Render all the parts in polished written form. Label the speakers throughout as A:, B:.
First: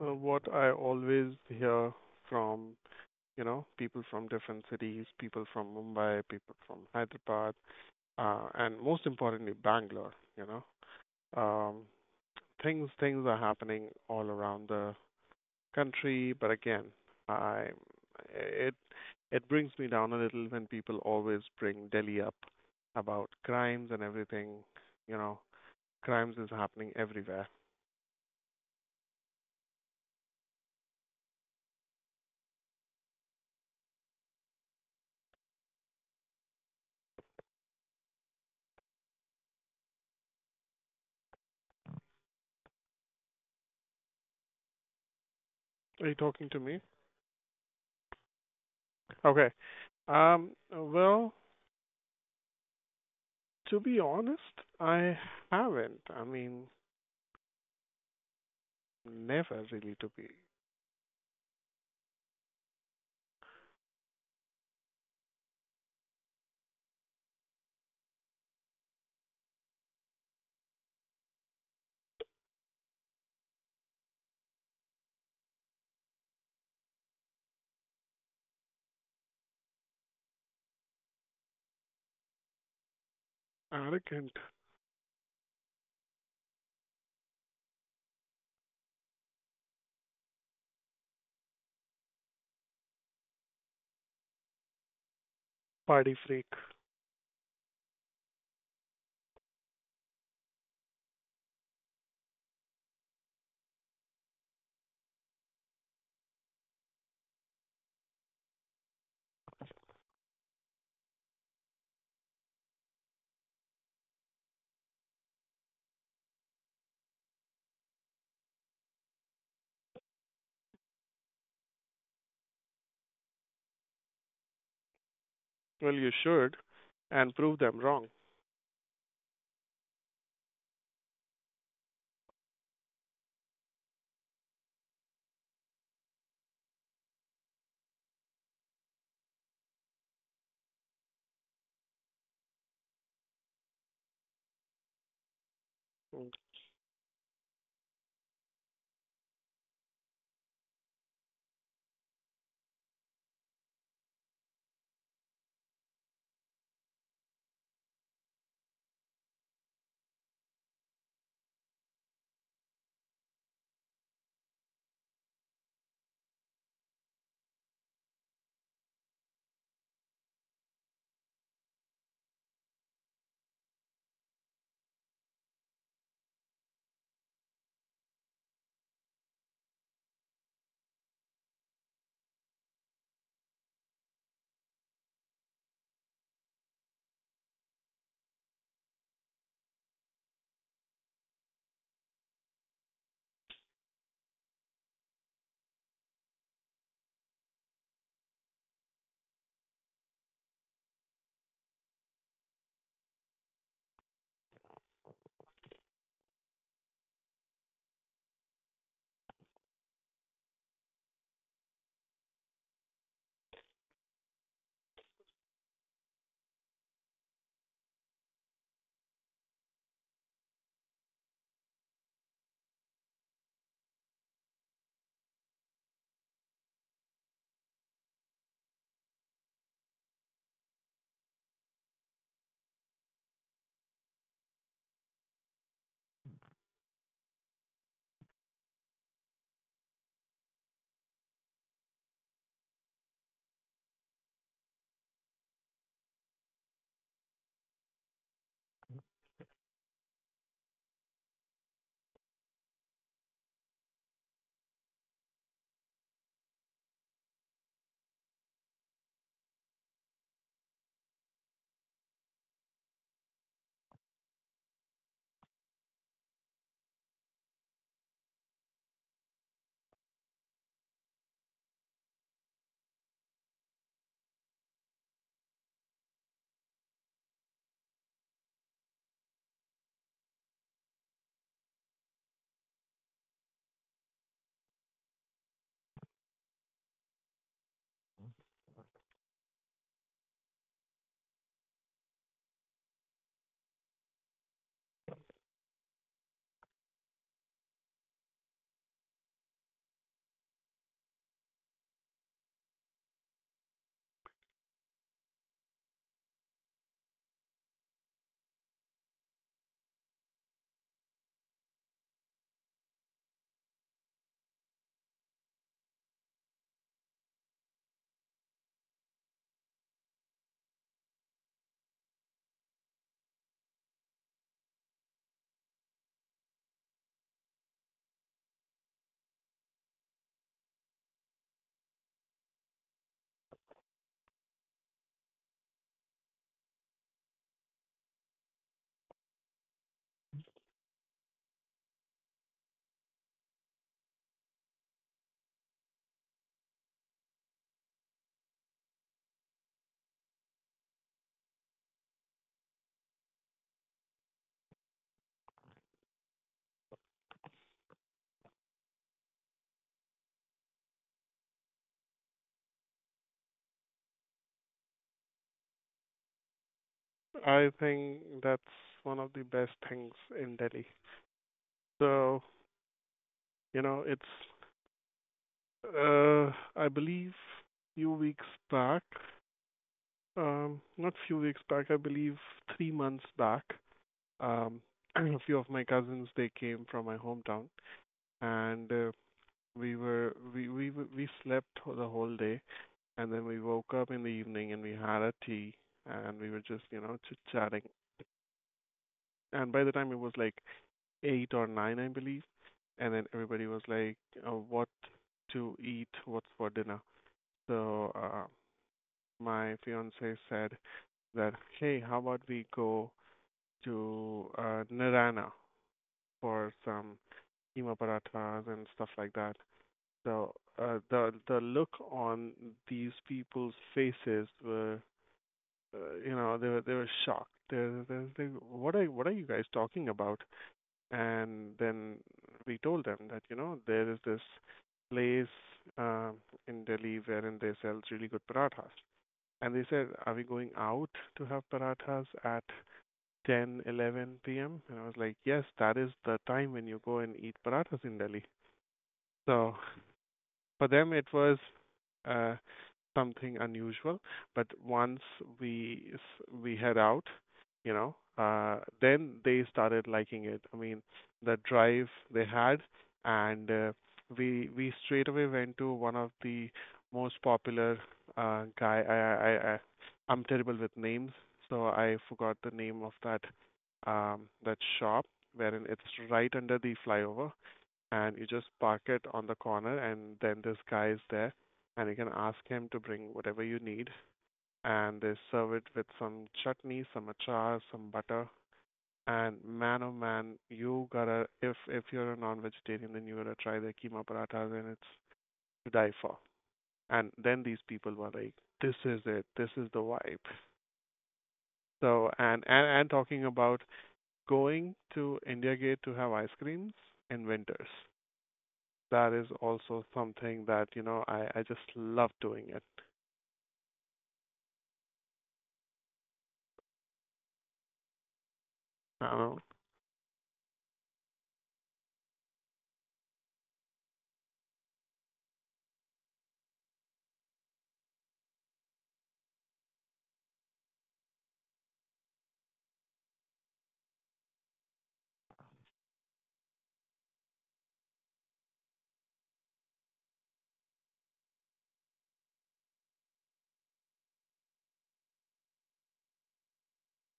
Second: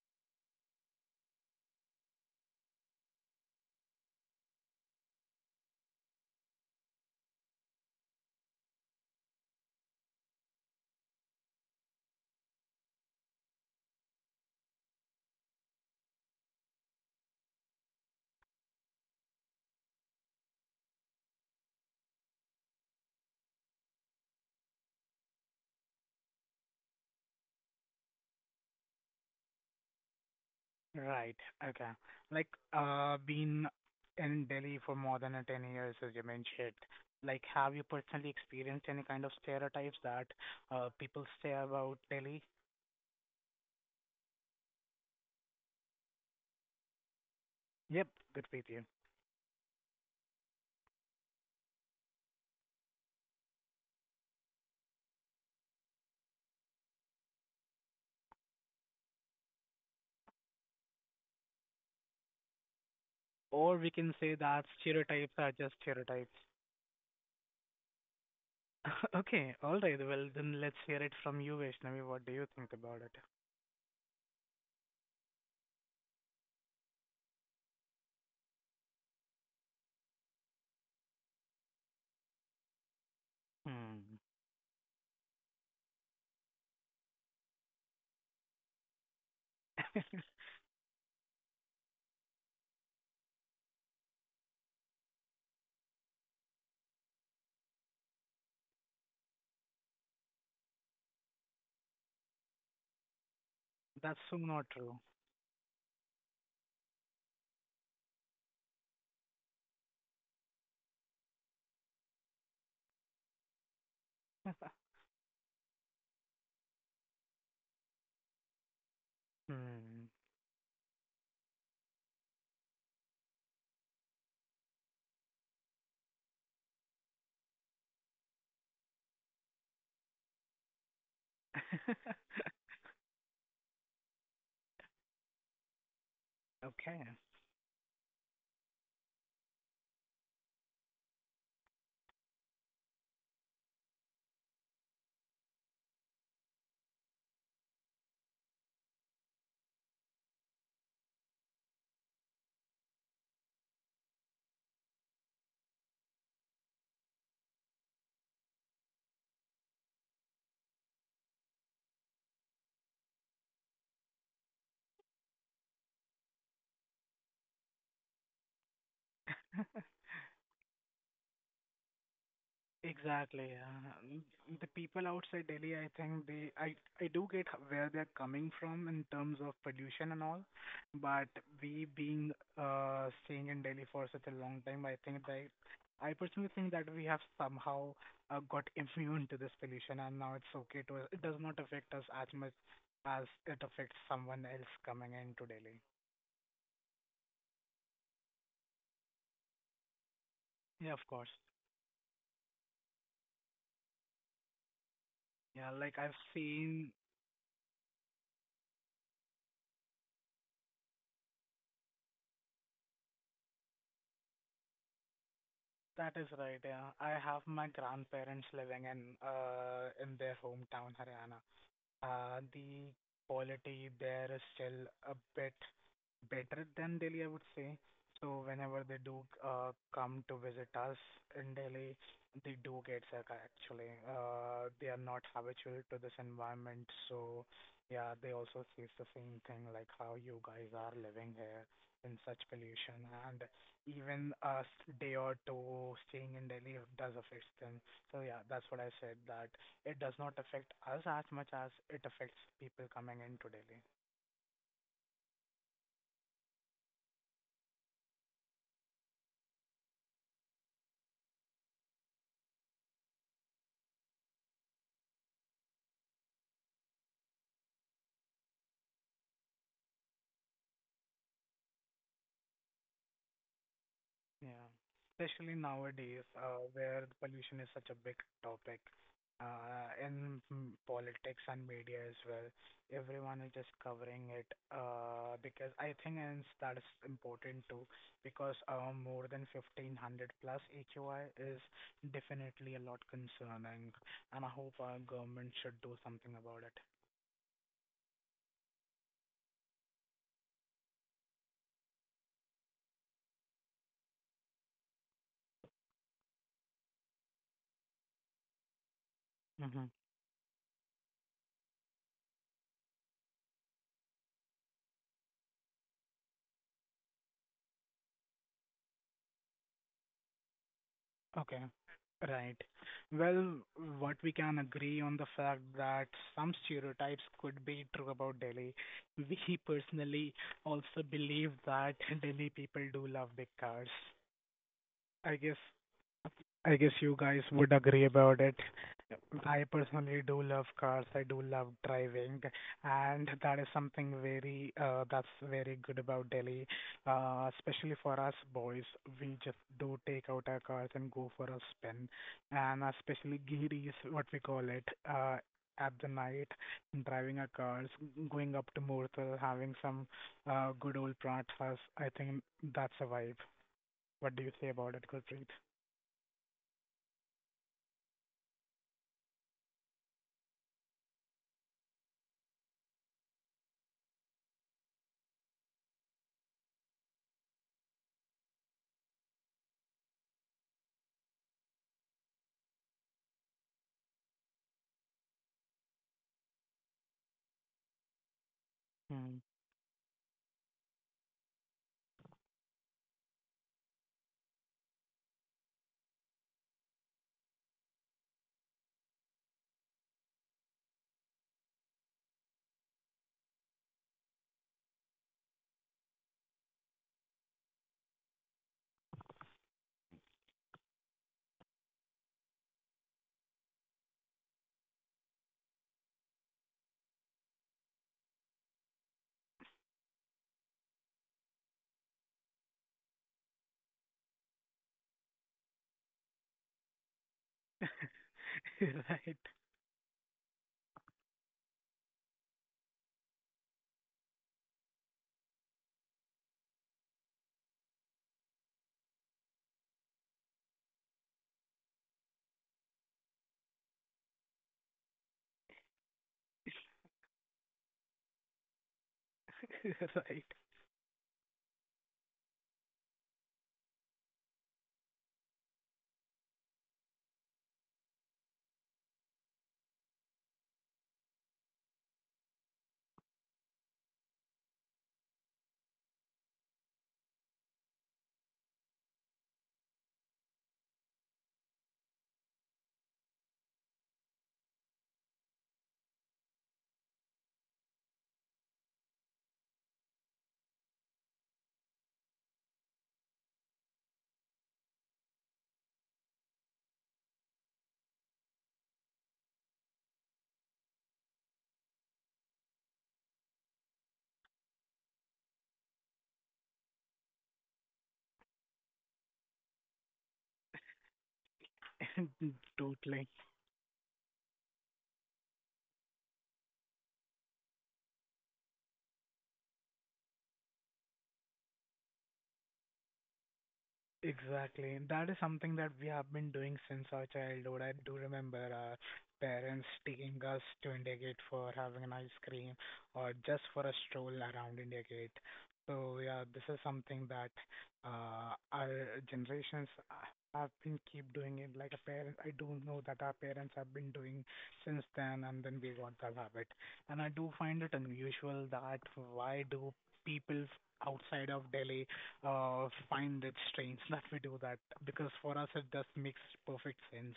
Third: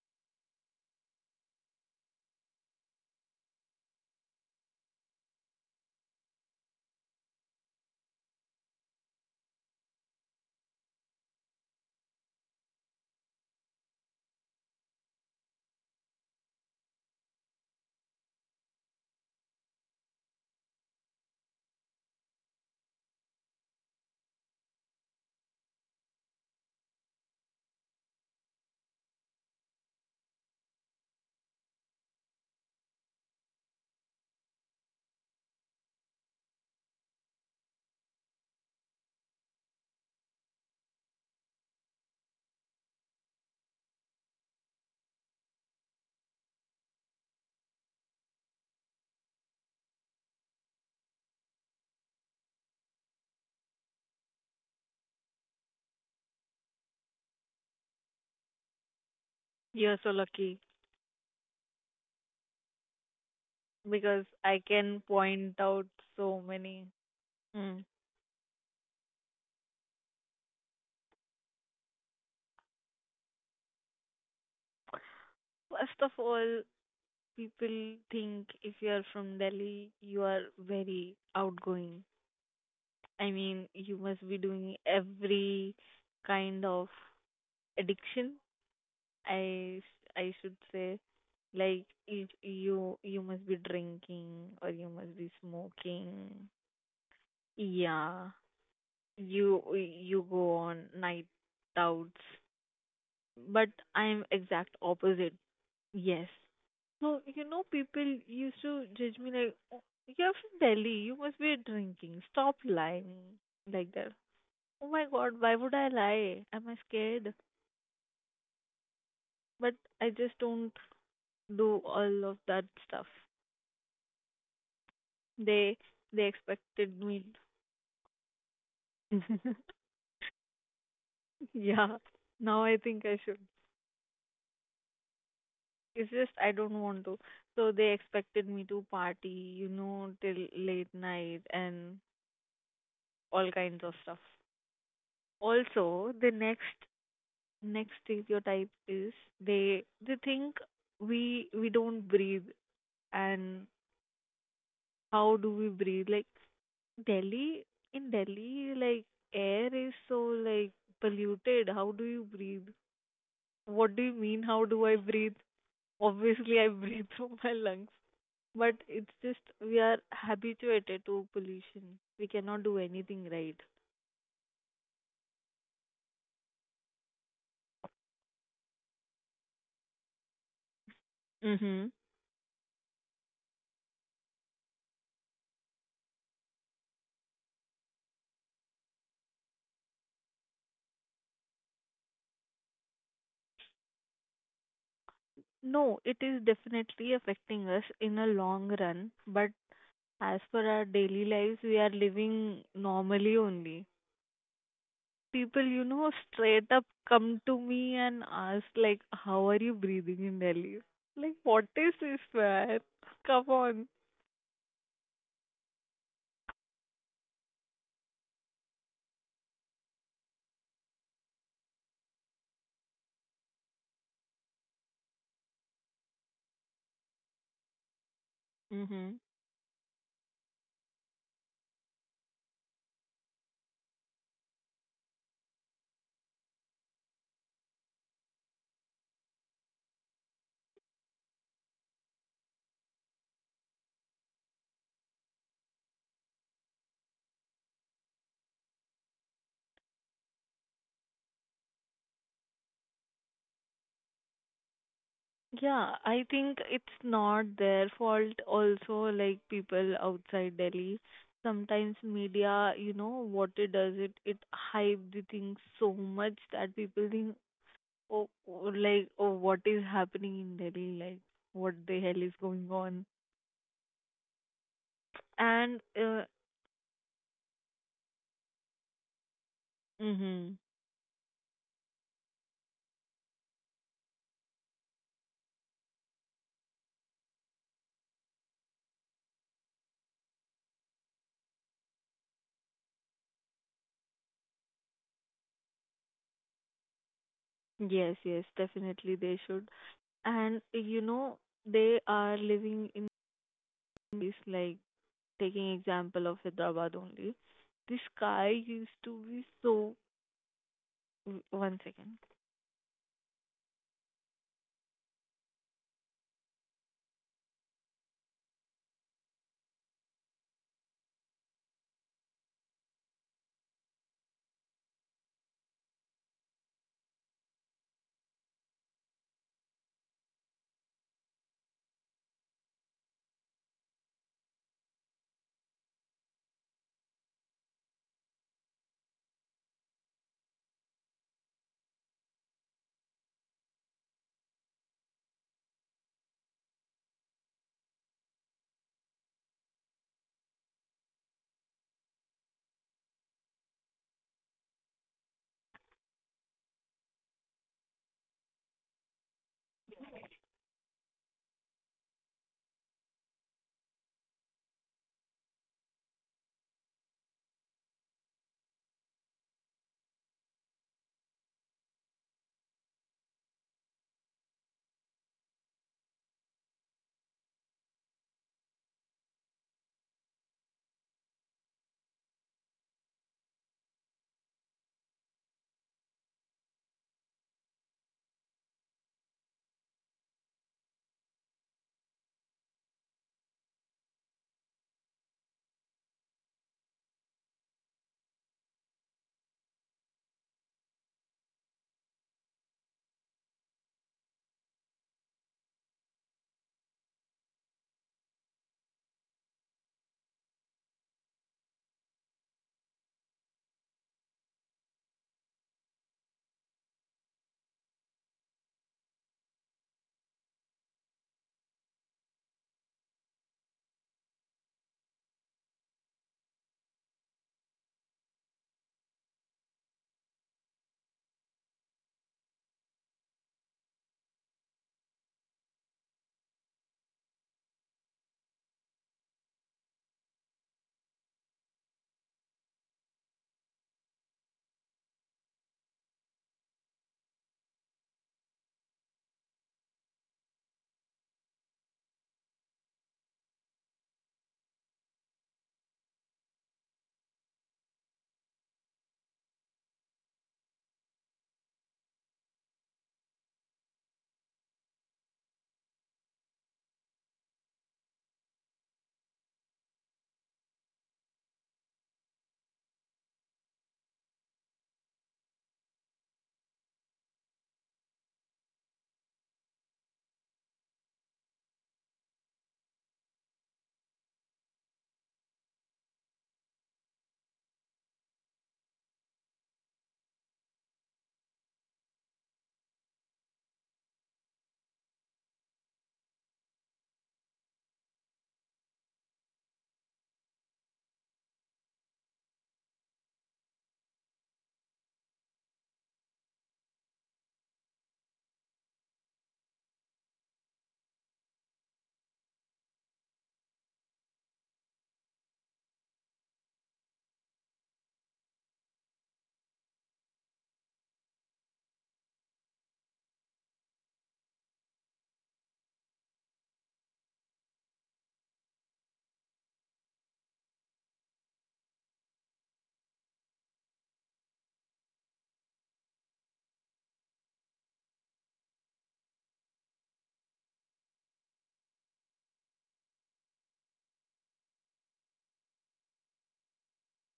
A: what I always hear from, people from different cities, people from Mumbai, people from Hyderabad, and most importantly, Bangalore, you know. Um, things are happening all around the country, but again, I it it brings me down a little when people always bring Delhi up about crimes and everything, you know. Crimes is happening everywhere.
B: Right. Okay. Like, been in Delhi for more than 10 years, as you mentioned. Like, have you personally experienced any kind of stereotypes that people say about Delhi?
A: Are you talking to me?
B: Yep, good with you.
A: Okay. Well, to be honest, I haven't. I mean, never
C: You're
A: really to
C: so
A: be
C: lucky
B: Or we can
C: because
B: say
C: I
B: that
C: can
B: stereotypes are
C: point
B: just
C: out
B: stereotypes.
C: so many. Mm.
B: Okay, all right. Well, then let's hear it from you, Vaishnavi. What do you think about it?
C: First of all, people think if you are from Delhi, you are very outgoing. I mean, you
B: Hmm.
C: must be
A: arrogant
C: doing every kind of addiction. I I should say, like you must be drinking or you must be
A: party
C: smoking.
A: freak.
C: Yeah, you go on night outs. But
B: That's
C: I'm
B: so not
C: exact
B: true.
C: opposite. Yes. So, you know, people used to judge me like, "Oh, you're from Delhi, you must be drinking, stop lying, like that. Oh my God, why would I lie? Am I scared? But
B: Hmm.
C: I just don't do all of that stuff. They
A: Well, you
C: they
A: should
C: expected me.
A: and prove them wrong.
C: Yeah. Now I think I should. It's just I don't
B: Okay.
C: want to. So they expected me to party, you know, till late night and all kinds of stuff. Also, the next stereotype is they think we don't breathe and how do we breathe? Like Delhi in Delhi, like air is so, like, polluted. How do you breathe? What do you mean? How do I breathe? Obviously, I breathe through my lungs. But it's just we are habituated to pollution. We cannot do anything
B: Exactly.
C: right.
B: The people outside Delhi, I think they, I do get where they're coming from in terms of pollution and all, but we
C: Mm-hmm.
B: being staying in Delhi for such a long time, I personally think that we have somehow got immune to this pollution, and now it's okay to it does not affect us as much as it affects someone else coming into Delhi.
C: No, it is definitely affecting us in a long run, but as per our
B: Yeah, of
C: daily
B: course.
C: lives, we are living normally only. People,
B: Yeah,
C: you
B: like I've
C: know, straight up
B: seen
C: come to me and ask, like, how are you breathing in Delhi? Like, what is this, man? Come on.
B: that is right, yeah. I have my grandparents living in in their hometown, Haryana. The quality there is still a bit better than Delhi, I would say. So whenever they
C: Mm-hmm.
B: do come to visit us in Delhi, they do get sick actually. They are not habitual to this environment, so yeah, they also face the same thing like how you guys are living here in such pollution, and even a day or two staying in Delhi does affect them. So yeah, that's what I said that it does not affect us as much as it affects people coming into Delhi.
C: Yeah, I think it's not their fault also, like people outside Delhi. Sometimes media, you know, what it does, it hype the thing so much that people think, oh, oh, like, oh, what is happening in Delhi? Like, what the hell is going on?
B: Yeah. Especially
C: And,
B: nowadays,
C: uh,
B: where pollution is such a big topic, in
C: hmm
B: politics and media as well. Everyone is just covering it, because I think and that is important too, because more than 1500 plus AQI is definitely a lot concerning, and I hope our government should do something about it.
C: Yes, yes, definitely they should. And, you know, they are living in this, like, taking example of Hyderabad only. The sky used to be
B: Hmm
C: so. W- One second.
B: Okay. Right. Well, what we can agree on the fact that some stereotypes could be true about Delhi. We personally also believe that Delhi people do love big cars. I guess I guess you guys would agree about it. I personally do love cars. I do love driving, and that is something very that's very good about Delhi, especially for us boys. We just do take out our cars and go for a spin, and especially ghiris, what we call it, at the night, driving our cars, going up to Murtal, having some good old prathas. I think that's a vibe. What do you say about it, Gurpreet?
A: I think that's one of the best things in Delhi. So, it's, uh, I believe few weeks back, not few weeks back, I believe 3 months back, um, a few of my cousins, they came from my hometown and
B: Hmm.
A: we slept the whole day, and then we woke up in the evening and we had a tea, and we were just chit chatting. And by the time it was like eight or nine, I believe, and then everybody was like, "What to eat? What's for dinner?" So my fiance said that, "Hey, how about we go to Nirana for some keema parathas and stuff like that?" So the look on these people's faces were, they were shocked. They're, they what are
B: Right.
A: you guys talking about? And then we told them that there is this place um, in Delhi wherein they sell really good parathas. And they said, are we going out to have parathas at ten eleven 11 p.m.? And I was like, yes, that is the time when you go and eat parathas in Delhi. So
B: Right.
A: for them, it was uh, something unusual. But once we head out, then they started liking it. I mean, the drive they had, and we straight away went to one of the most popular guy. I'm terrible with names, so I forgot the name of that that shop wherein it's right under the flyover and you just park it on the corner and then this guy is there and you can ask him to bring whatever you need and they serve it with some chutney, some achar, some butter. And man oh man, you gotta if you're a non vegetarian then you gotta try their keema parathas, and it's to die for. And then these people were like, "This is it, this is the vibe." So and and, and
B: Totally.
A: talking about going to India Gate to have ice creams in winters. That is also something that I just love doing it.
B: Exactly. That is something that we have been doing since our childhood. I do remember our
A: Um,
B: parents taking us to India Gate for having an ice cream or just for a stroll around India Gate. So yeah, this is something that our generations have been keep doing it. Like a parent, I do know that our parents have been doing since then, and then we got that habit. And I do find it unusual that why do people outside of Delhi find it strange that we do that because for us it just makes perfect sense.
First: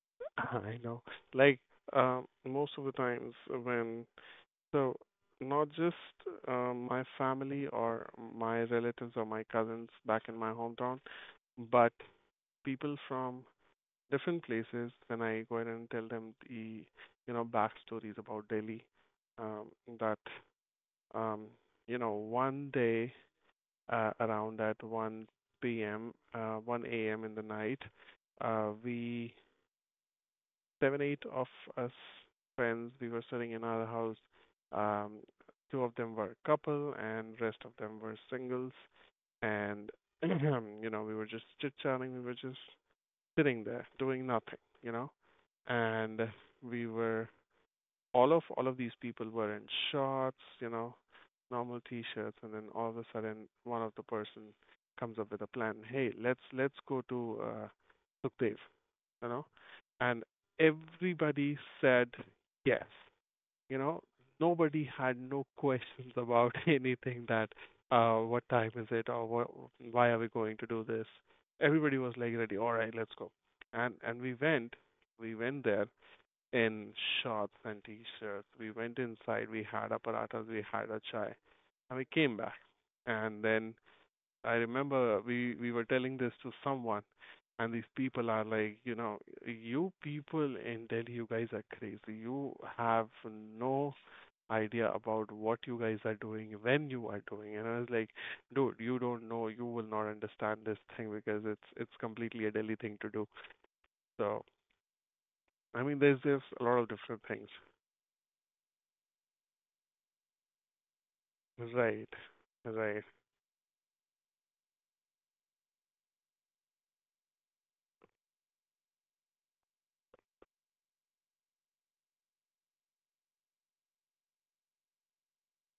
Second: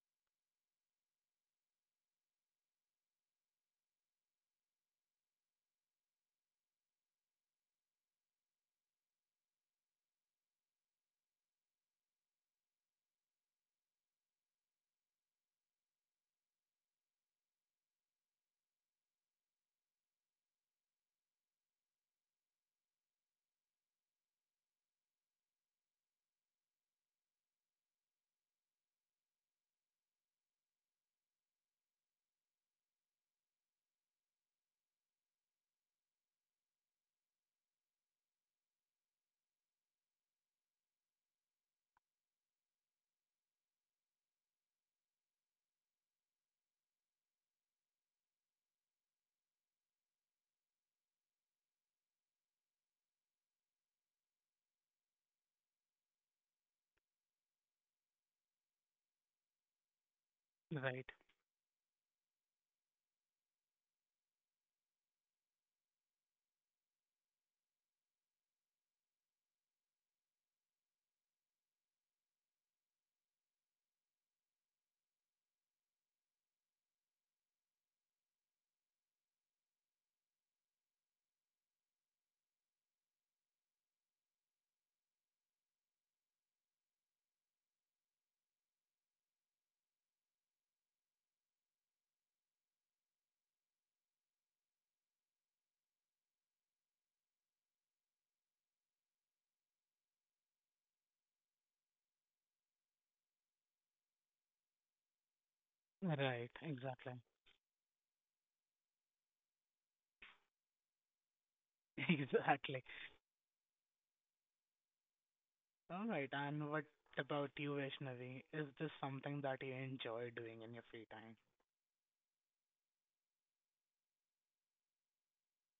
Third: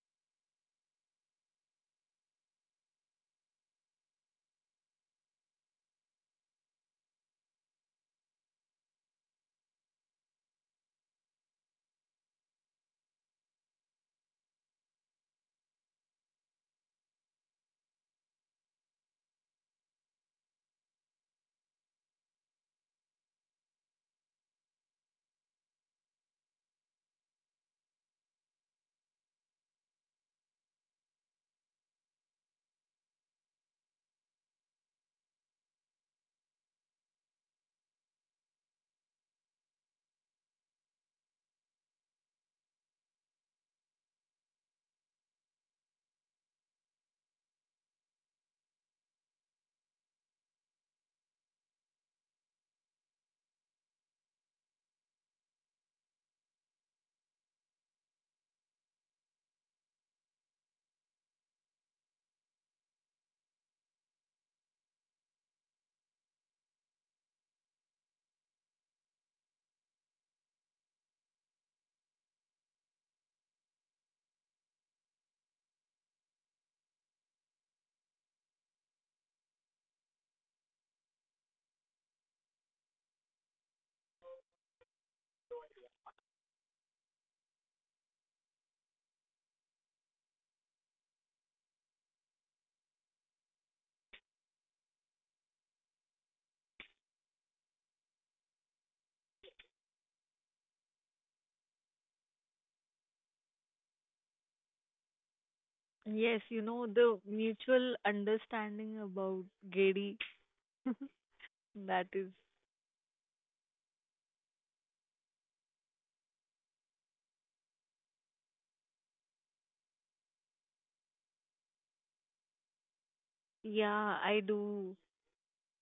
A: I know, like most of the times when so not just my family or my relatives or my cousins back in my hometown, but people from different places. When I go in and tell them the backstories about Delhi, um, that um, one day around at 1 a.m. in the night. We seven, eight of us friends, we were sitting in our house. Um, Two of them were a couple, and rest of them were singles. And we were just chit chatting. We were just sitting there doing nothing. You know, and we were all of these people were in shorts, normal t-shirts, and then all of a sudden, one of the person comes up with a plan. Hey, let's go to Sukdev, you know, and
B: Right.
A: everybody said yes. You know, nobody had no questions about anything that what time is it or what, why are we going to do this. Everybody was like ready. All right, let's go. And we went there, in shorts and t-shirts. We went inside, we had a parathas, we had a chai, and we came back. And then I remember we were telling this to someone, and these people are like, you people in Delhi, you guys are crazy. You have no idea about what you guys are doing, when you are doing. And I was like, dude, you don't know, you will not understand this thing because it's completely a Delhi thing to do. So I mean, there's
C: Yes,
A: there's
B: Right.
C: you
A: a lot
C: know,
A: of
C: the
B: Exactly.
A: different things.
C: mutual understanding about Gedi. That
A: Right.
C: is.
B: Exactly.
A: Right.
B: All right. And what about you, Vaishnavi? Is this something that you enjoy doing in your free time?
C: Yeah, I do.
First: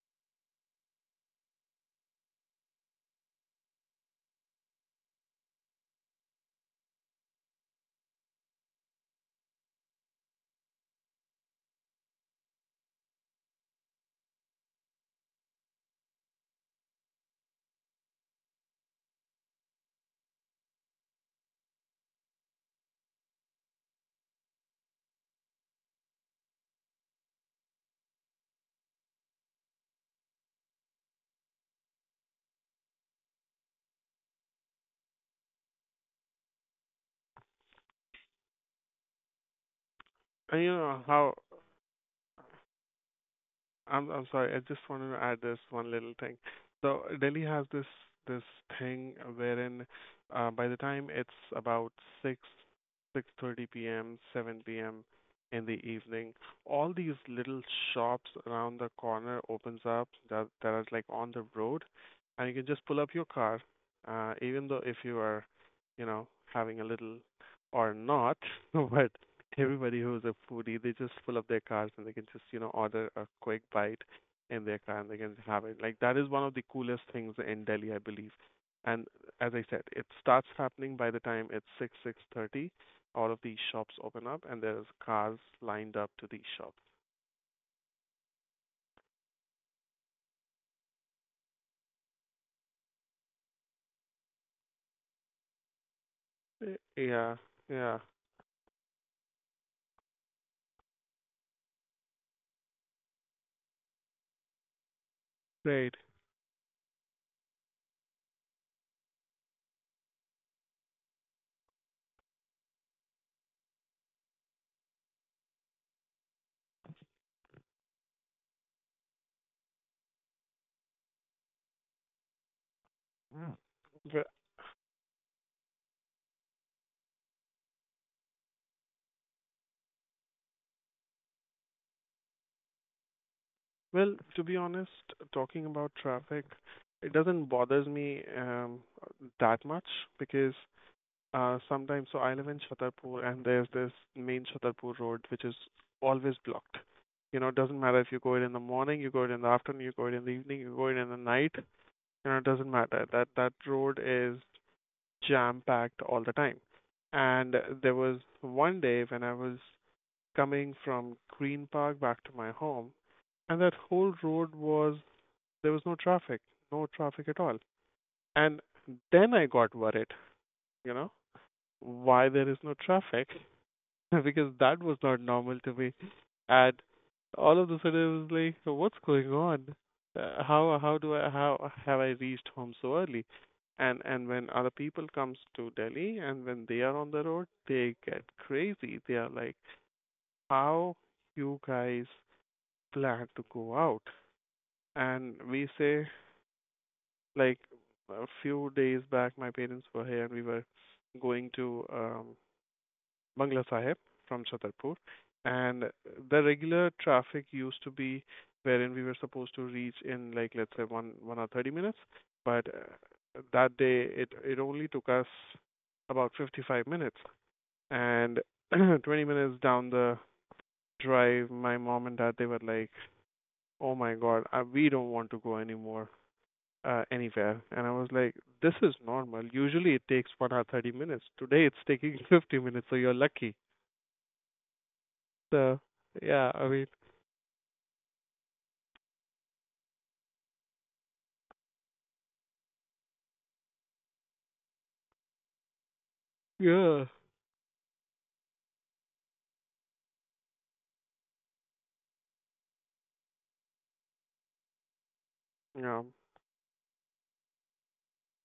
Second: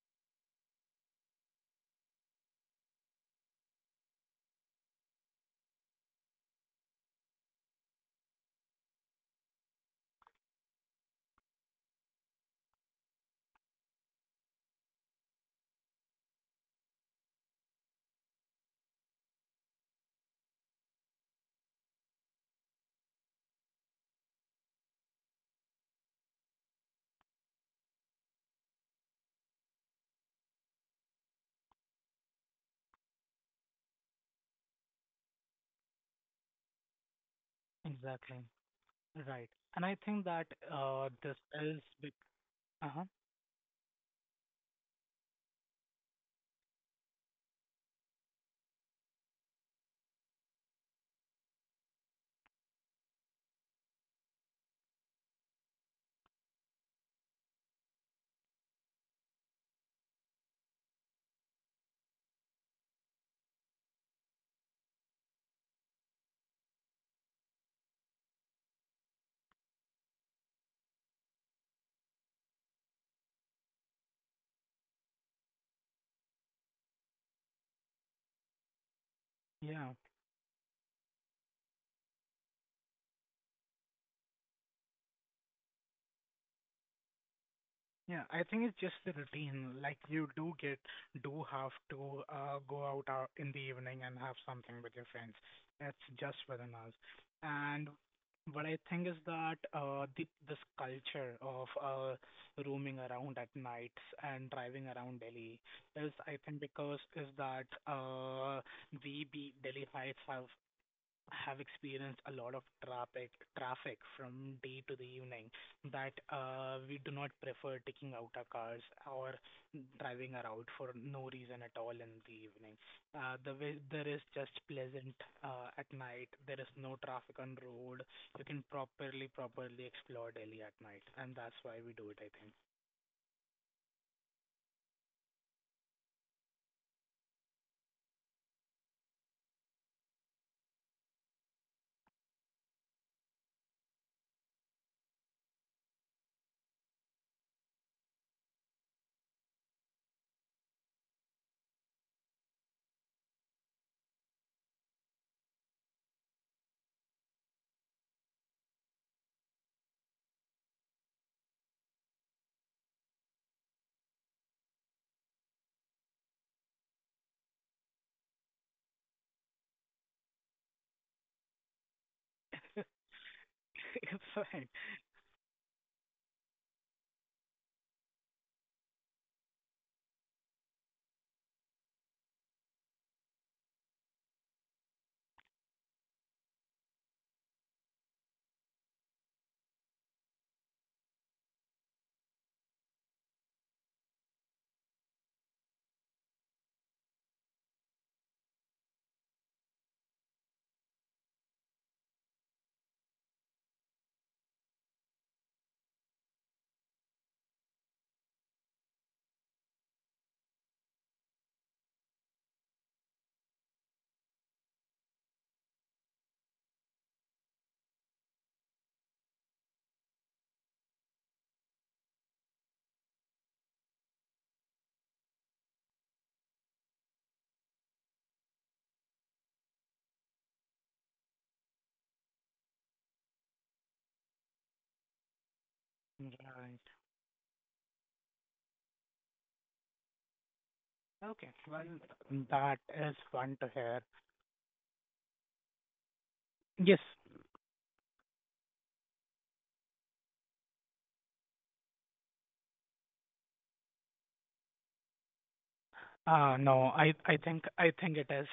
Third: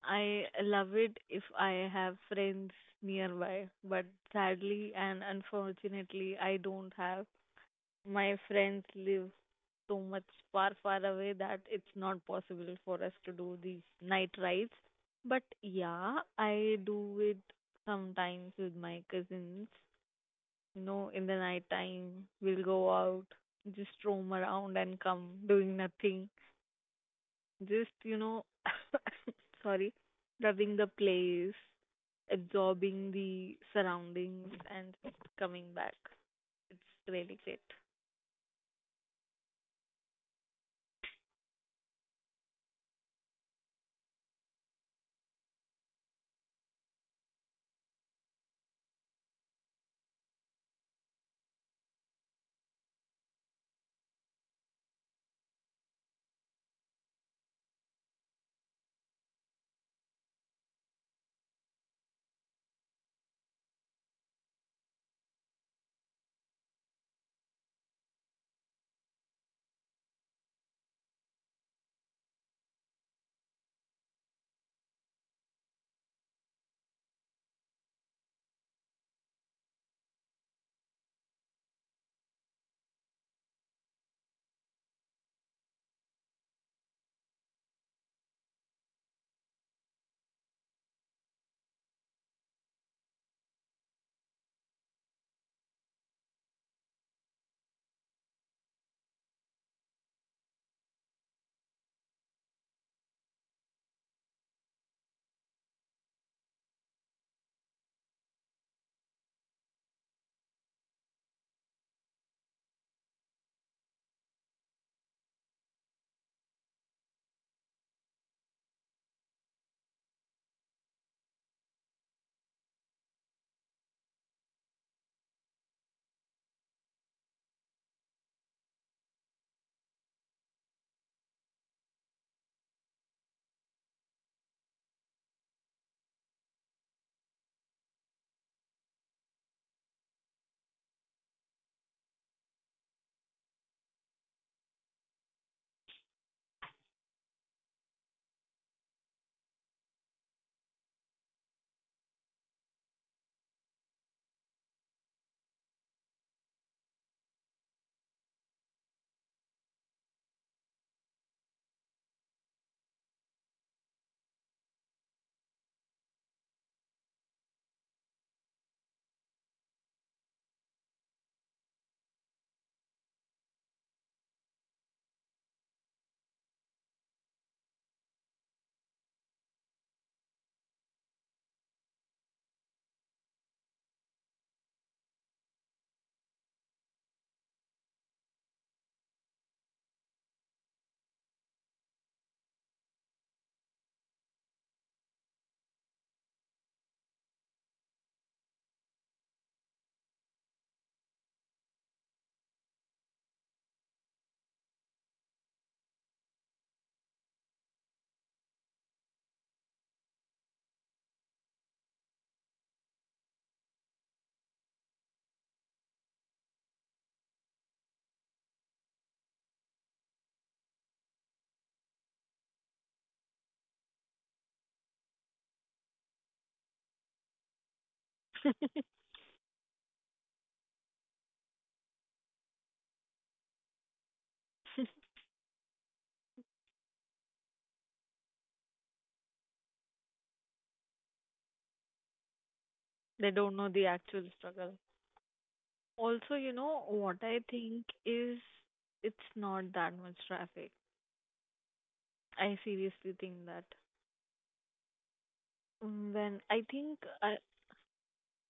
C: I love it if I have friends nearby, but sadly and unfortunately, I don't have. My friends live so much far, far away that it's not possible for us to do these night rides. But yeah, I do it sometimes with my cousins. You know, in the night time, we'll go out, just roam around and come doing nothing just, you know, sorry, loving the place, absorbing the surroundings, and coming back. It's really
B: Exactly. Right. And I think that
A: And you know how
B: this is. Uh huh.
A: I'm sorry, I just wanted to add this one little thing. So Delhi has this thing wherein by the time it's about 6, 6:30 p.m., seven p.m. in the evening, all these little shops around the corner opens up that are like on the road, and you can just pull up your car, even though if you are, having a little or not, but everybody who's a foodie, they just pull up their cars and they can just, order a quick bite in their car and they can have it. Like that is one of the coolest things in Delhi, I believe. And as I said,
B: Yeah.
A: it starts happening by the time it's six, 6:30. All of these shops open up and there's cars lined up to these shops.
B: Yeah, I think it's just the routine. Like you do get, do have to go out in the evening and have something with your friends. It's just within us.
A: Yeah,
B: And
A: yeah,
B: what I think is that this culture of roaming around at nights and driving around Delhi
A: right.
B: is, I think, because is that the Delhi Heights have experienced a lot of traffic from day to the evening that we do not prefer taking out our cars or driving around for no reason at all in the evening. The way there is
A: Ve-
B: just pleasant at night. There is no traffic on road. You can properly explore Delhi at night, and that's why we do it. I think.
A: Well, to be honest, talking about traffic, it doesn't bothers me that much because sometimes, so I live in Chhatarpur, and there's this main Chhatarpur road which is always blocked. It doesn't matter if you go it in the morning, you go it in the afternoon, you go it in the evening, you go it in the night. It doesn't matter. That road is jam-packed all the time. And there was one day when I was coming from Green Park back to my home, and that whole road was, there was no traffic, no traffic at all. And then I got worried, you know, why there is no traffic.
B: It's
A: Because that was not normal to me. And all of a sudden, I was like, What's going on? How have I reached home so early?" And when other people comes to Delhi and when they are on the road, they get crazy. They are like, "How you guys plan to go out?" And we say like a few days back, my parents were here and we were going to Bangla Sahib from Chhatarpur. And the regular traffic used to be wherein we were supposed to reach in like let's say one or thirty minutes, but that day it only took us about 55 minutes. And 20 minutes down the drive, my mom and dad they were like, "Oh my God, we don't want to go anymore." Anywhere, and I was like,
C: great.
A: "This is normal. Usually, it takes 1 or 30 minutes. Today, it's taking 50 minutes. So you're lucky." So yeah, I
B: right.
A: mean,
B: Okay. Well, that is
C: They
B: fun
C: don't
B: to
C: know the
B: hear.
C: actual struggle. Also, you know,
B: Yes,
A: yeah,
C: what I think is it's not that much traffic. I seriously think that.
A: yeah.
C: When I
B: No,
C: think,
B: I
C: I,
B: think I think it is.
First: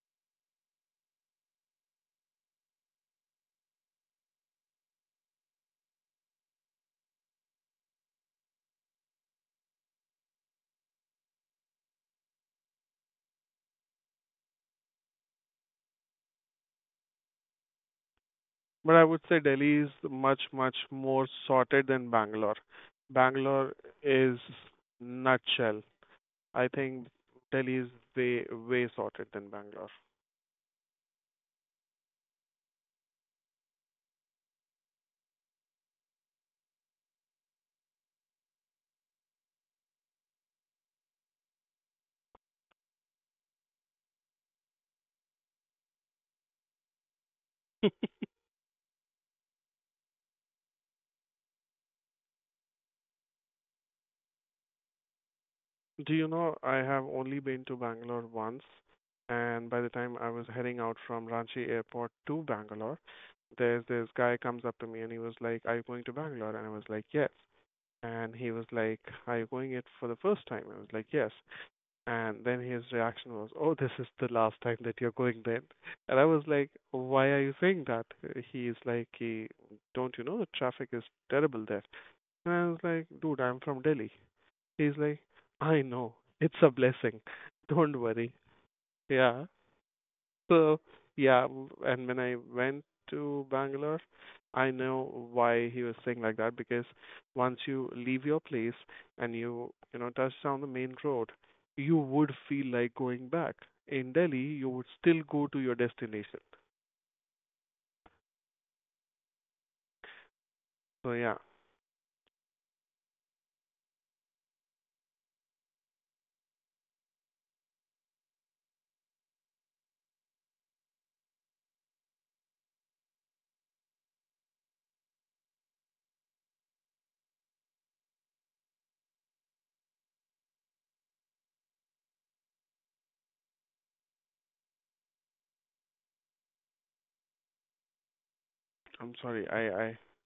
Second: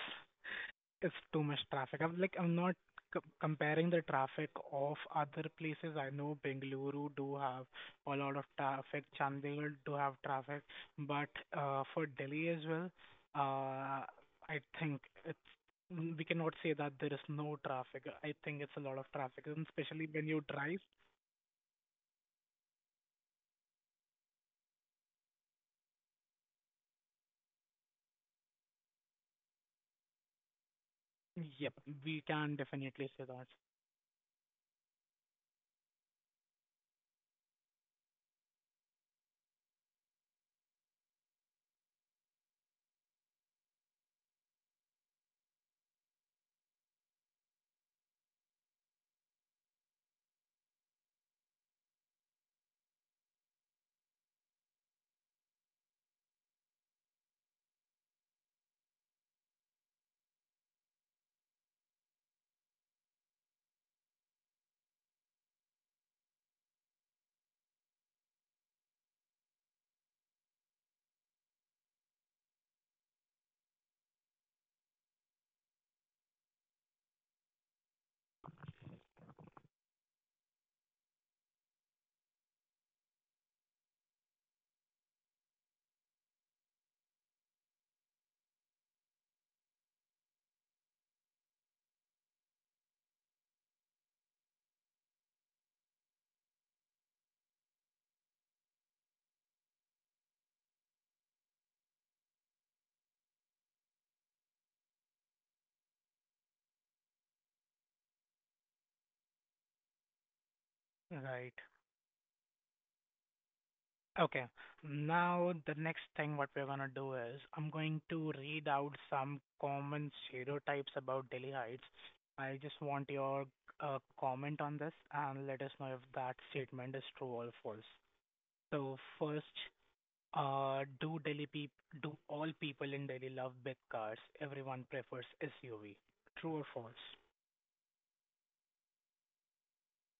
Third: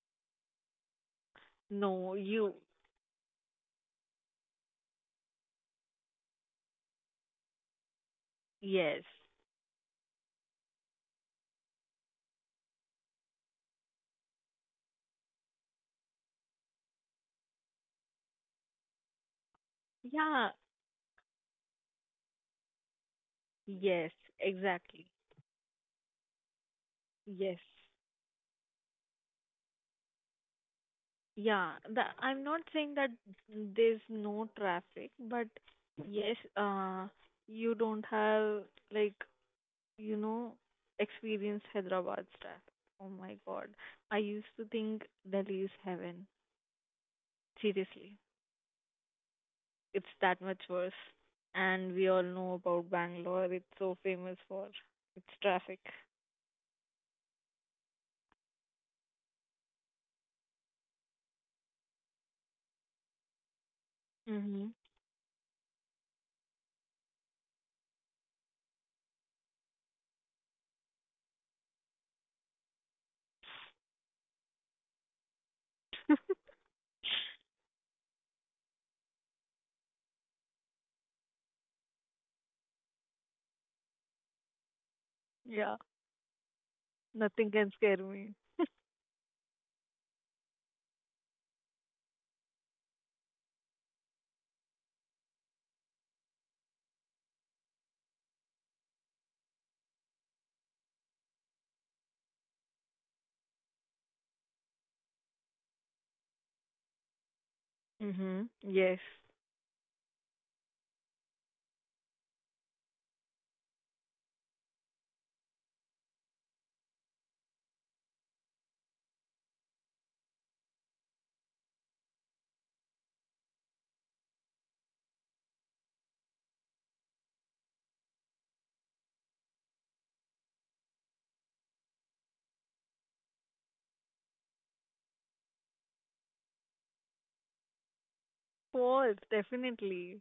B: It's too much traffic.
C: no,
B: I'm like
C: you,
B: I'm not c comparing the traffic of other places. I know Bengaluru do have a lot of
C: yes.
B: traffic, Chandigarh do have traffic, but for Delhi as well, uh, I think it's we cannot say that there is no traffic. I think it's a lot of
A: But I
B: traffic,
A: would say
B: and
A: Delhi
B: especially
A: is
B: when you
C: Yeah,
A: much,
B: drive.
A: much more sorted than Bangalore. Bangalore
C: yes,
A: is
C: exactly.
A: nutshell. I think
C: Yes.
A: Delhi is way, way sorted than Bangalore.
C: Yeah,
B: Yep, we
C: I'm
B: can
C: not saying
B: definitely
C: that
B: say that.
C: there's no traffic, but yes, you don't have, like, you know, experienced Hyderabad's traffic. Oh my God. I used to think Delhi is heaven. Seriously, it's that much worse. And we all know about Bangalore. It's so famous for its traffic.
A: Do you know, I have only been to Bangalore once, and by the time I was heading out from Ranchi airport to Bangalore, there's this guy comes
C: Mm-hmm.
A: up to me and he was like, "Are you going to Bangalore?" And I was like, "Yes." And he was like, "Are you going it for the first time?" I was like, "Yes." And then his reaction was, "Oh, this is the last time that you're going then." And I was like, "Why are you saying that?" He's like, "Don't you know the traffic is terrible there?" And I was like, "Dude, I'm from Delhi." He's like,
C: Yeah,
A: "I know. It's a blessing.
C: nothing can
A: Don't
C: scare
A: worry."
C: me.
A: Yeah. So yeah, and when I went to Bangalore, I know why he was saying like that because once you leave your place and you know touch down the main road, you would feel like going back. In Delhi, you would still go to your destination.
C: Mm-hmm. Yes. Of
A: So yeah,
B: Right. Okay. Now the next thing what we're gonna do is I'm going to read out some common stereotypes about Delhi Heights. I just want your comment on this and let us know if that statement is true or false. So first, uh, do Delhi peop do all people in Delhi love big cars? Everyone prefers SUV. True or false?
A: I'm
C: course,
A: sorry, I I
C: definitely.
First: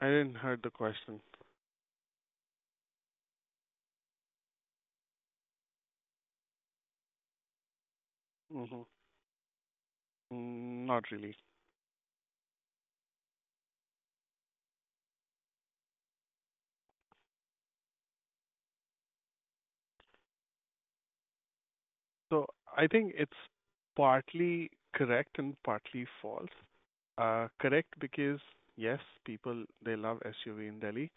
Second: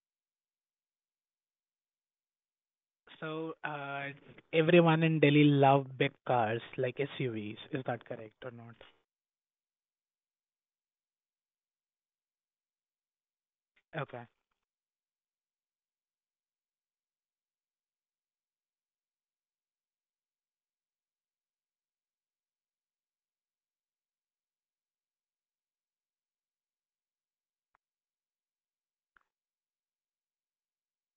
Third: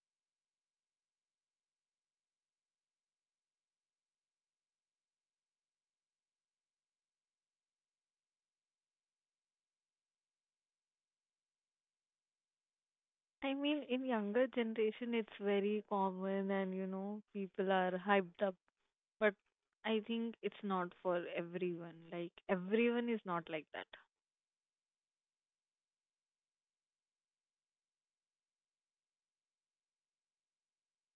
A: I didn't heard the question.
B: So everyone in Delhi love big cars like SUVs. Is that correct or not?
A: Not really.
C: I mean, in
B: Okay.
C: younger generation, it's very common, and you know, people are hyped up. But I think it's not for everyone. Like
A: So I
C: everyone
A: think
C: is
A: it's
C: not like that.
A: partly correct and partly false. Correct because yes, people they love SUV in Delhi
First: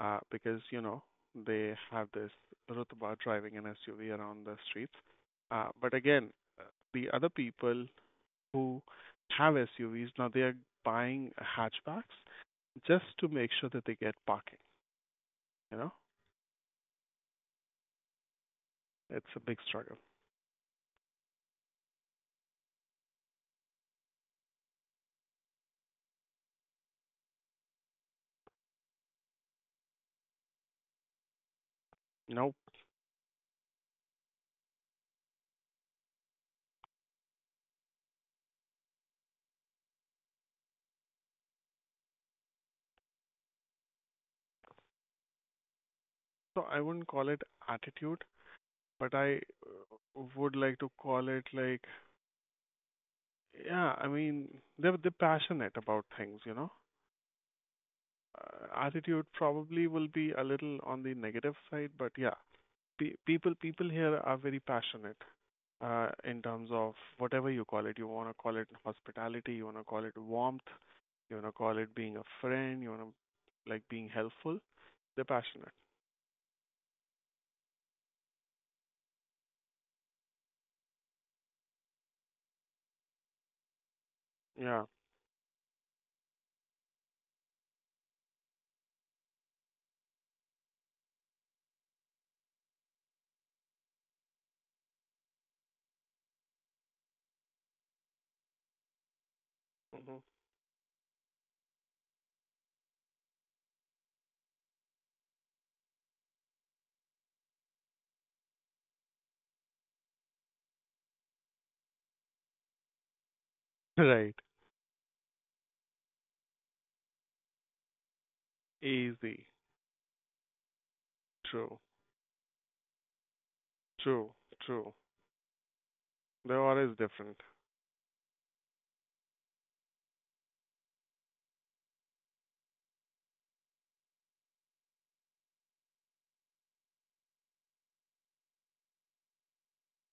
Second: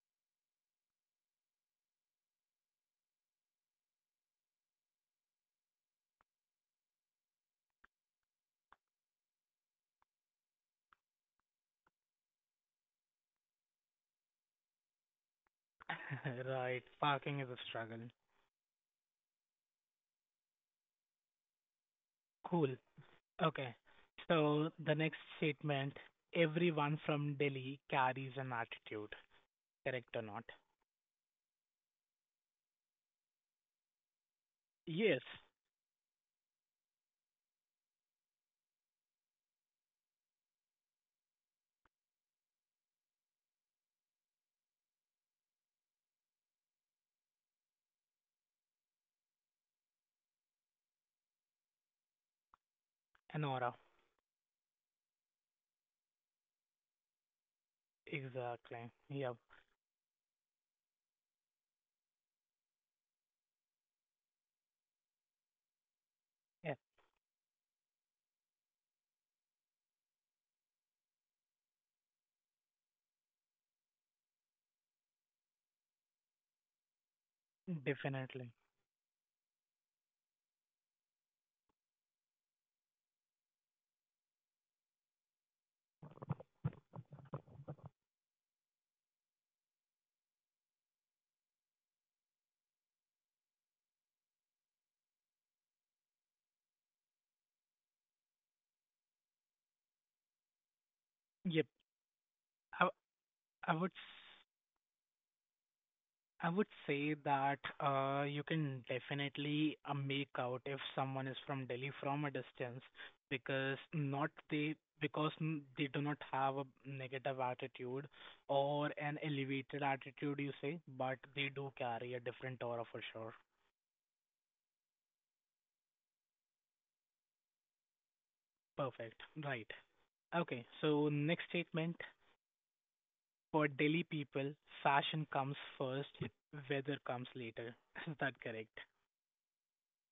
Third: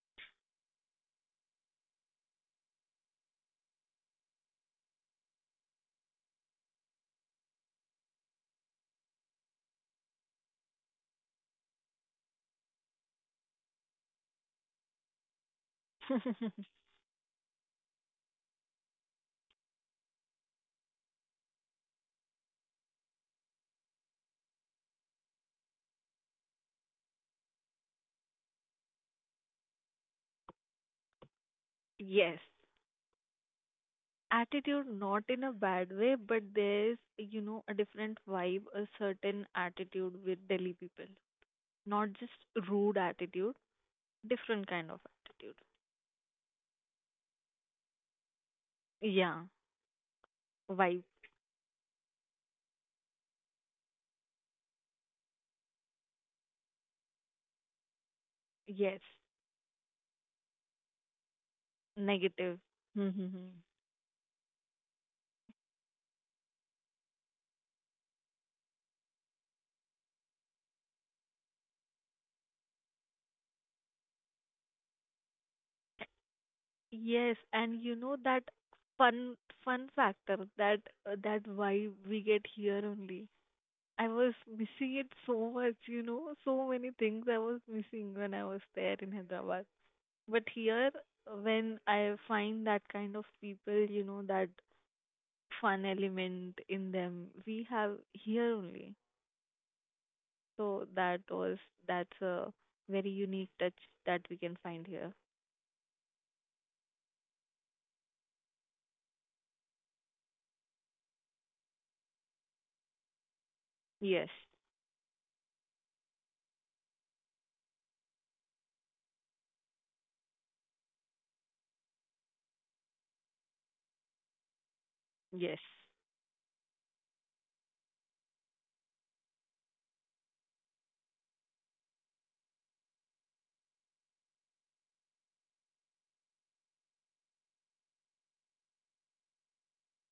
A: because they have this rutba driving an SUV around the streets. But again, uh, the other people who have SUVs now they are buying hatchbacks just to make sure that they get parking. You know,
B: Right, parking is a struggle.
A: it's a big struggle.
B: Cool. Okay. So the next statement, everyone from Delhi carries an attitude, correct or not?
C: Yes.
A: You
C: Attitude,
B: Yes,
C: not in a bad way, but there's, you know, a different vibe, a certain attitude with Delhi people. Not just rude attitude, different kind of attitude.
A: so I wouldn't call it attitude, but I
C: Yeah.
A: would like to
C: Vibe.
A: call it like,
B: an aura.
A: yeah, I mean, they're passionate about things.
B: Exactly.
C: Yes.
A: Attitude
B: Yep.
A: probably will be a little on the negative side, but yeah,
C: Negative.
A: pe- people people here are very passionate in terms
B: Yeah,
A: of whatever you call it. You want to call it hospitality, you want to call it warmth, you want to call it being a friend, you want to like being helpful. They're passionate.
C: Yes, and you know that
B: definitely.
C: fun fun factor that that why we get here only. I was
A: Yeah.
C: missing it so much, you know, so many things I was missing when I was there in Hyderabad. But here, when I find that kind of people, you know, that fun element in them, we have here only.
A: Hmm.
C: So
B: Yep.
C: that's a
B: I,
C: very unique
B: I
C: touch
B: would
C: that we can find here.
B: I would say that you can definitely make out if someone is from Delhi from a distance because
C: Yes,
B: not
A: Right.
B: they because they do not have a negative attitude or an
A: Easy.
B: elevated attitude you say but they do
A: True.
B: carry a different aura for sure.
A: True. True.
C: yes,
A: The aura is different.
B: Perfect. Right. Okay. So next statement for Delhi people, fashion comes first, weather comes later. Is that correct?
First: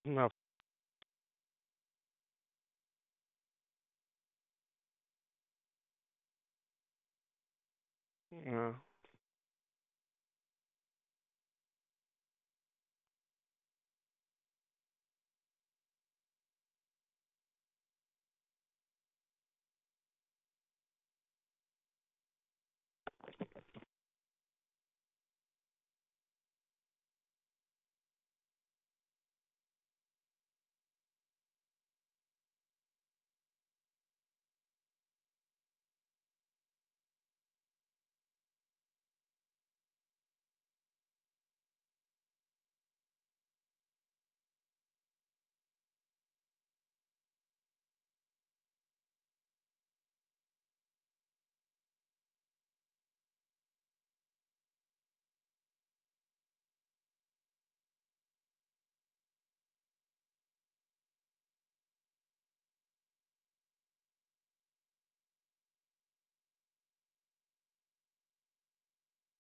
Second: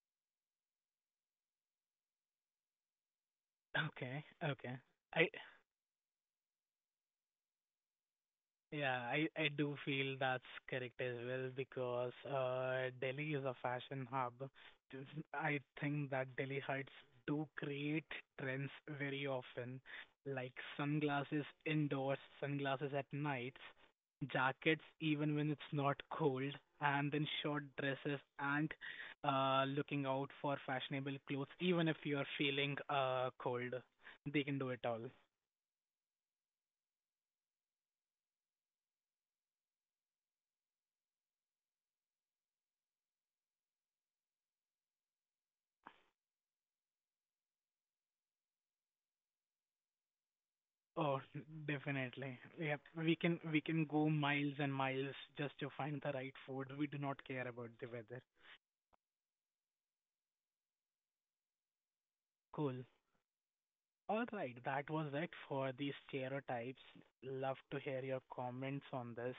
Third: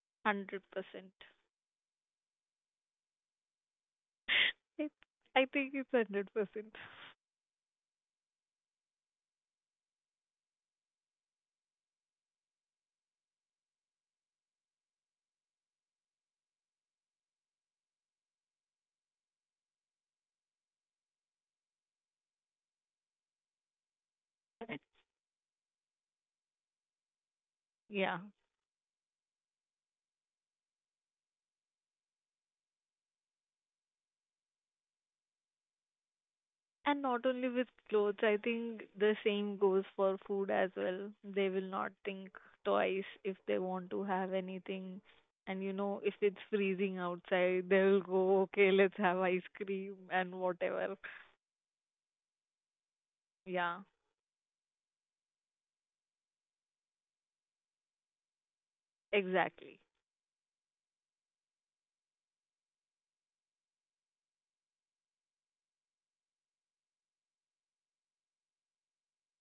A: No.
C: 100%.
B: Okay. Okay.
C: It,
B: I
C: I think it's 100%.
A: Yeah.
B: yeah, I do feel that's correct as well because Delhi is a fashion hub. This- I think that Delhi Heights do create trends very often, like sunglasses indoors, sunglasses at nights, jackets even when it's not cold, and then short
C: Yeah.
B: dresses and looking out for fashionable clothes even if you're feeling cold. They can do it all.
C: And not only with clothes, I think the same goes for food as well. They will not think twice if they want to have anything. And you know, if it's freezing outside, they'll go, okay, let's have ice cream and whatever.
B: Oh, definitely. Yeah, we
C: Yeah,
B: can go miles and miles just to find the right food. We do not care about the weather.
C: exactly.
B: Cool. All right, that was it for these stereotypes. Love to hear your comments on this.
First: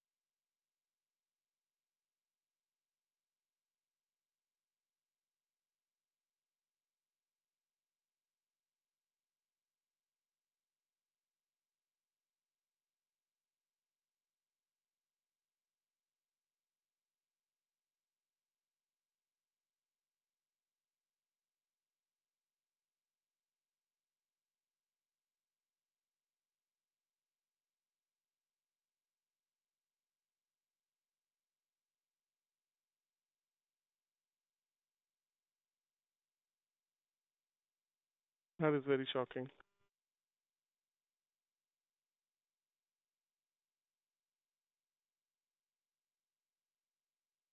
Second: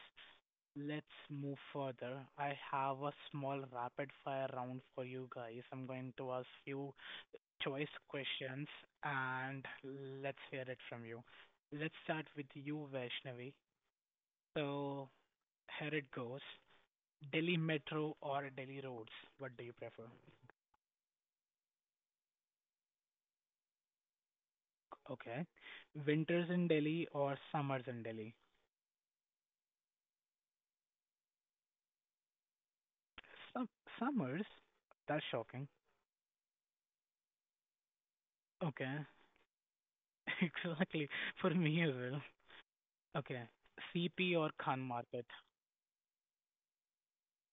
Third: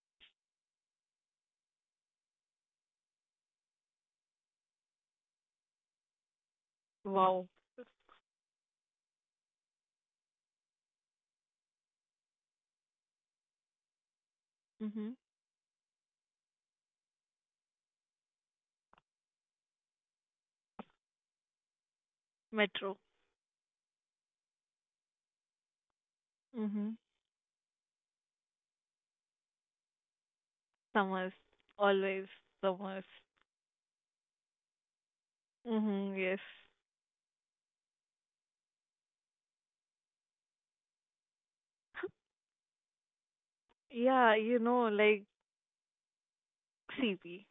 B: Let's move further. I have a small rapid fire round for you guys. I'm going to ask you
C: Wow.
B: choice questions and let's hear it from you. Let's start with you, Vaishnavi. So
C: Mhm.
B: here it goes. Delhi Metro or Delhi roads? What do you prefer?
C: Metro.
B: Okay. Winters in
C: Mhm.
B: Delhi or summers in Delhi?
C: Summers. Always summers.
B: Sum- summers? That's shocking.
C: Mhm. Yes.
A: That is
B: Okay.
A: very shocking.
B: Exactly. For me as well. Okay. CP
C: Yeah,
B: or
C: you
B: Khan
C: know,
B: Market?
C: like CP.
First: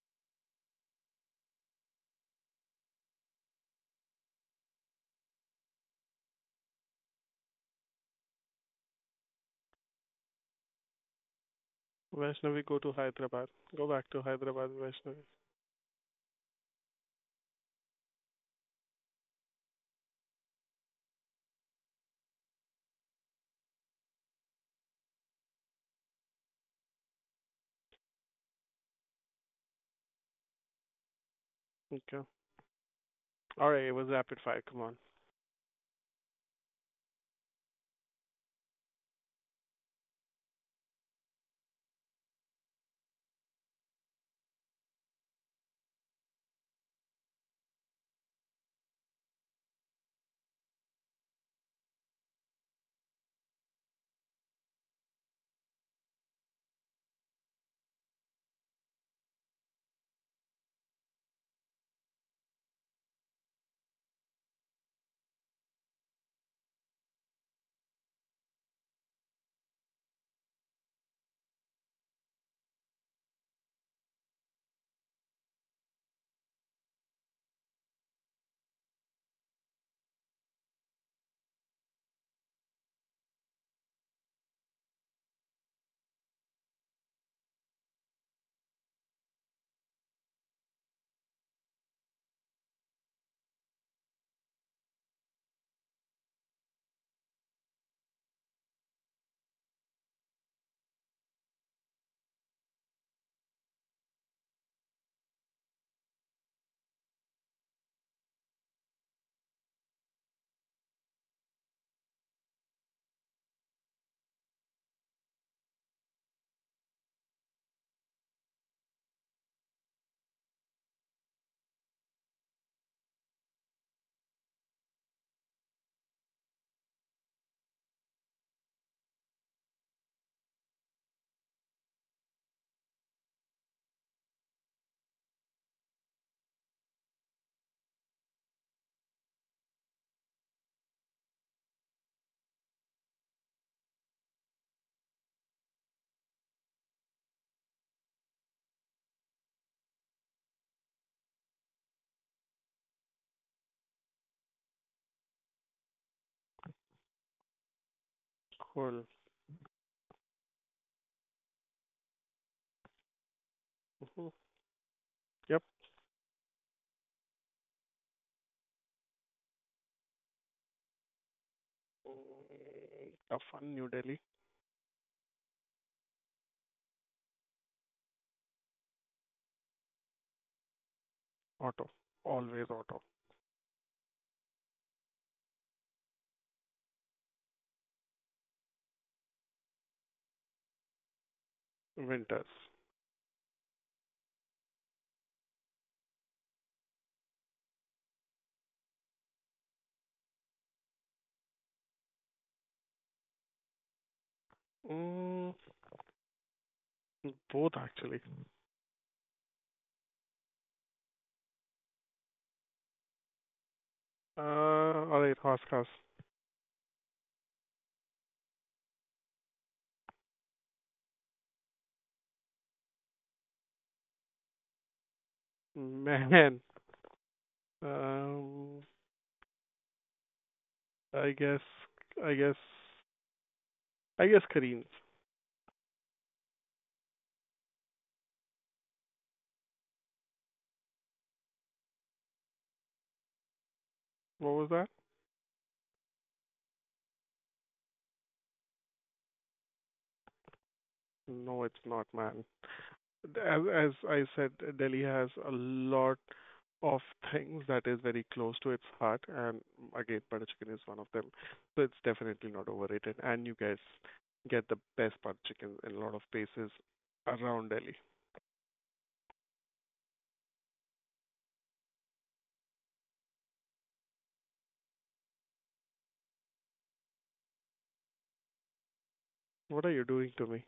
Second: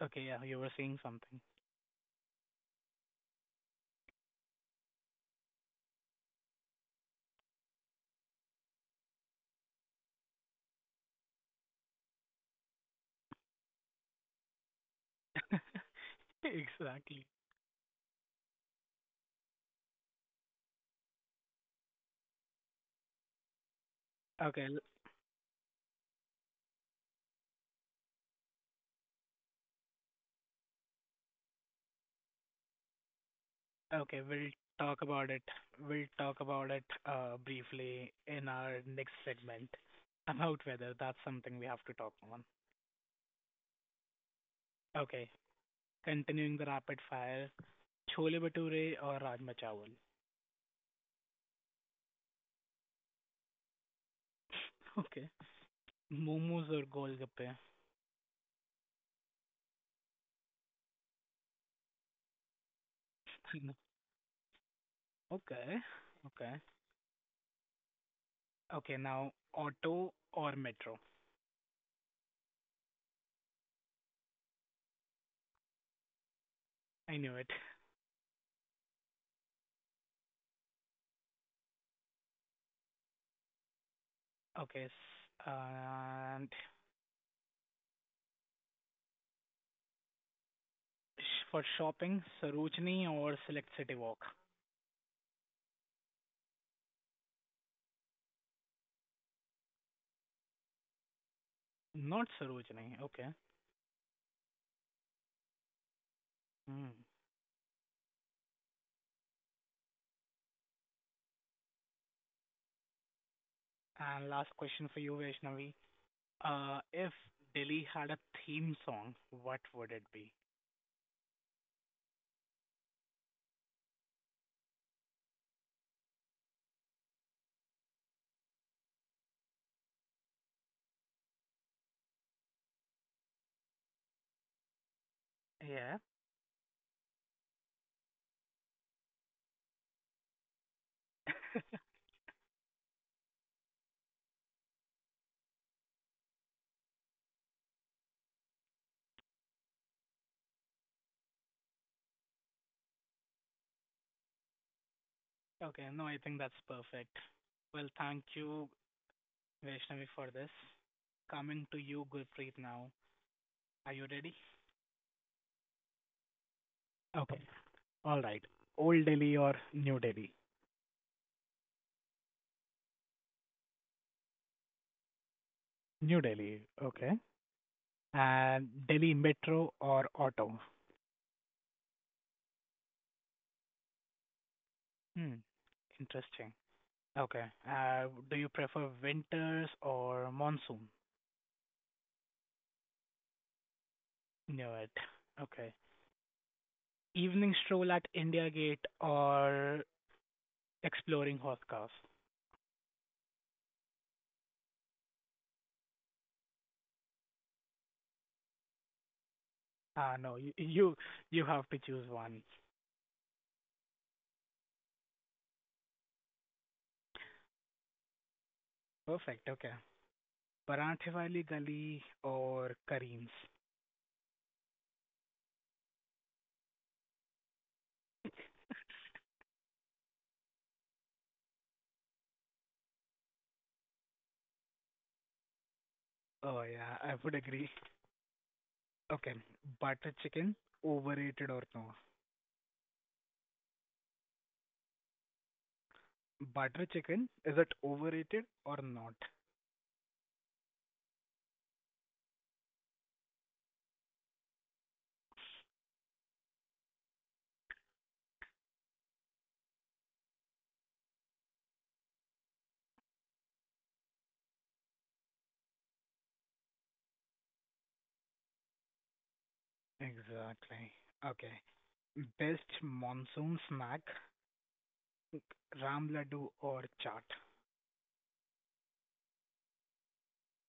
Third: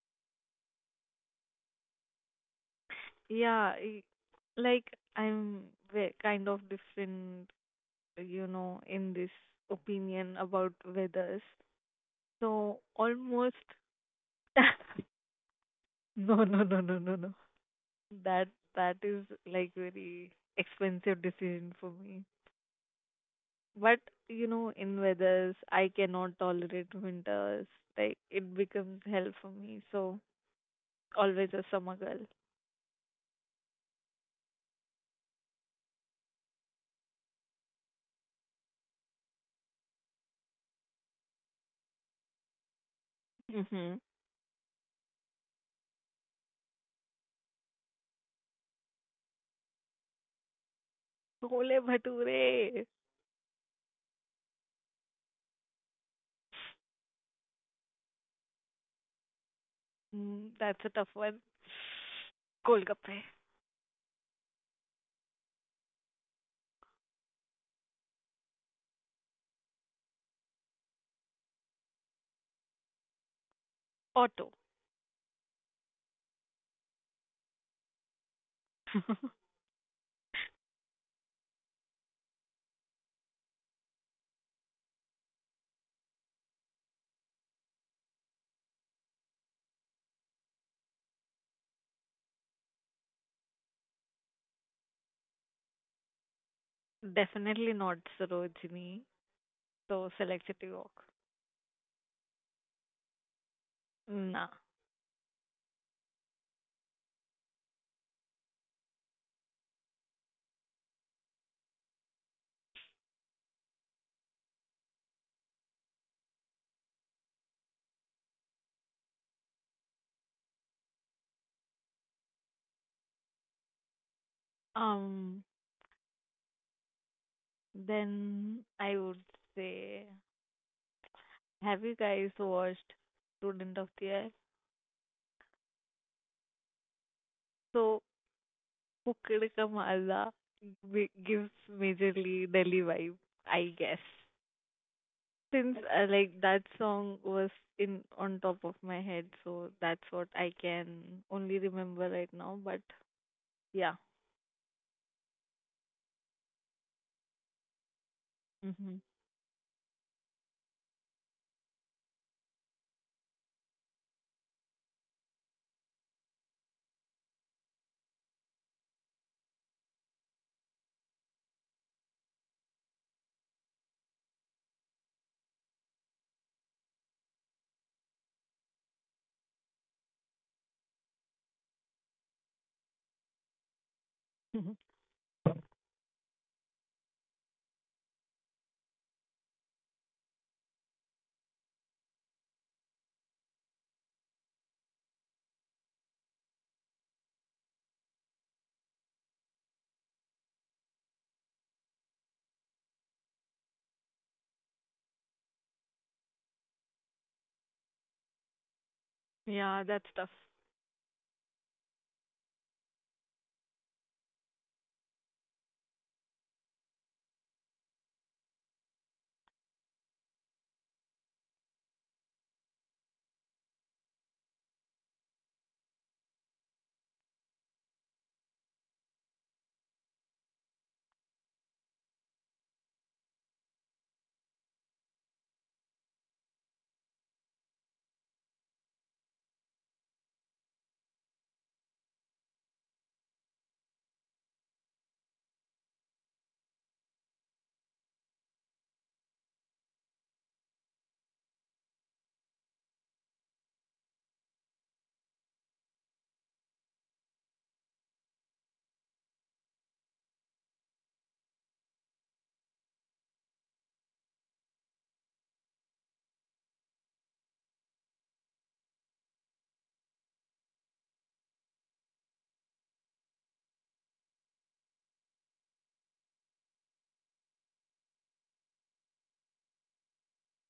B: Okay, yeah, you were saying something.
C: Yeah, i- like I'm kind of different, you know, in this opinion about weathers.
A: Vaishnavi, go
C: So
A: to Hyderabad.
C: almost
A: Go back to Hyderabad, Vaishnavi.
C: no, no, no, no, no,
B: Exactly.
C: no. That that is like very expensive decision for me. But you
B: Okay,
C: know,
B: l-
C: in weathers, I cannot tolerate winters. Like it becomes hell for me. So always a summer girl.
A: Okay. All right, it was
B: okay,
A: rapid
B: we'll
A: fire. Come on.
B: talk about it. We'll talk about it briefly in our next segment about weather. That's something we have to talk on.
C: Mm-hmm.
B: Okay, continuing the rapid fire, chole bhature or rajma chawal?
C: Chole bhature.
B: Okay. Momos or golgappe?
C: Mm, that's a tough one. Golgappe.
B: Okay. Okay. Okay, now auto or metro?
C: Auto.
B: I knew it. Okay. And for shopping, Sarojini or Select City Walk?
C: Definitely not Sarojini. So select City Walk.
B: Not Sarojini. Okay.
C: Nah.
B: Hmm. And last question for you, Vaishnavi. If Delhi had a theme song, what would it be?
C: Um. Then I would say, have you guys watched Student of the Year?
B: Yeah.
C: So Pukad Ka Mala gives majorly Delhi vibe, I guess. Since like that song was in on top of my head, so that's what I can only remember right now. But yeah.
B: Okay. No, I think that's perfect. Well, thank you,
C: Hmm.
A: Cool.
B: Vaishnavi, for this. Coming to you, Gurpreet, now. Are you
A: Mhm.
B: ready?
A: Yep.
B: Okay. All right. Old Delhi or New Delhi?
A: Tough one, New Delhi.
B: New Delhi. Okay. And Delhi metro or auto?
A: Auto. Always auto.
B: Hmm. Interesting. Okay. Do you prefer winters or monsoon?
A: Winters.
B: Knew it. Okay. Evening stroll at India Gate or exploring horse cars?
A: Mm, both, actually.
C: Yeah, that's
B: Ah,
C: tough.
B: no. You you have to choose one.
A: All right, horse cars.
B: Perfect. Okay. Paranthe wali gali or Kareem's?
A: Man. Um, I guess, I guess, I guess Kareem's.
B: Oh yeah, I would agree. Okay. Butter chicken, overrated or no?
A: What was that?
B: Butter chicken, is it overrated or not?
A: No, it's not, man. As as I said, Delhi has a lot of things that is very close to its heart, and again, butter chicken is one of them. So it's definitely not overrated, and you guys get the best butter chicken in a lot of places around Delhi.
B: Exactly. Okay. Best monsoon snack, ram laddu or chaat?
A: What are you doing to me?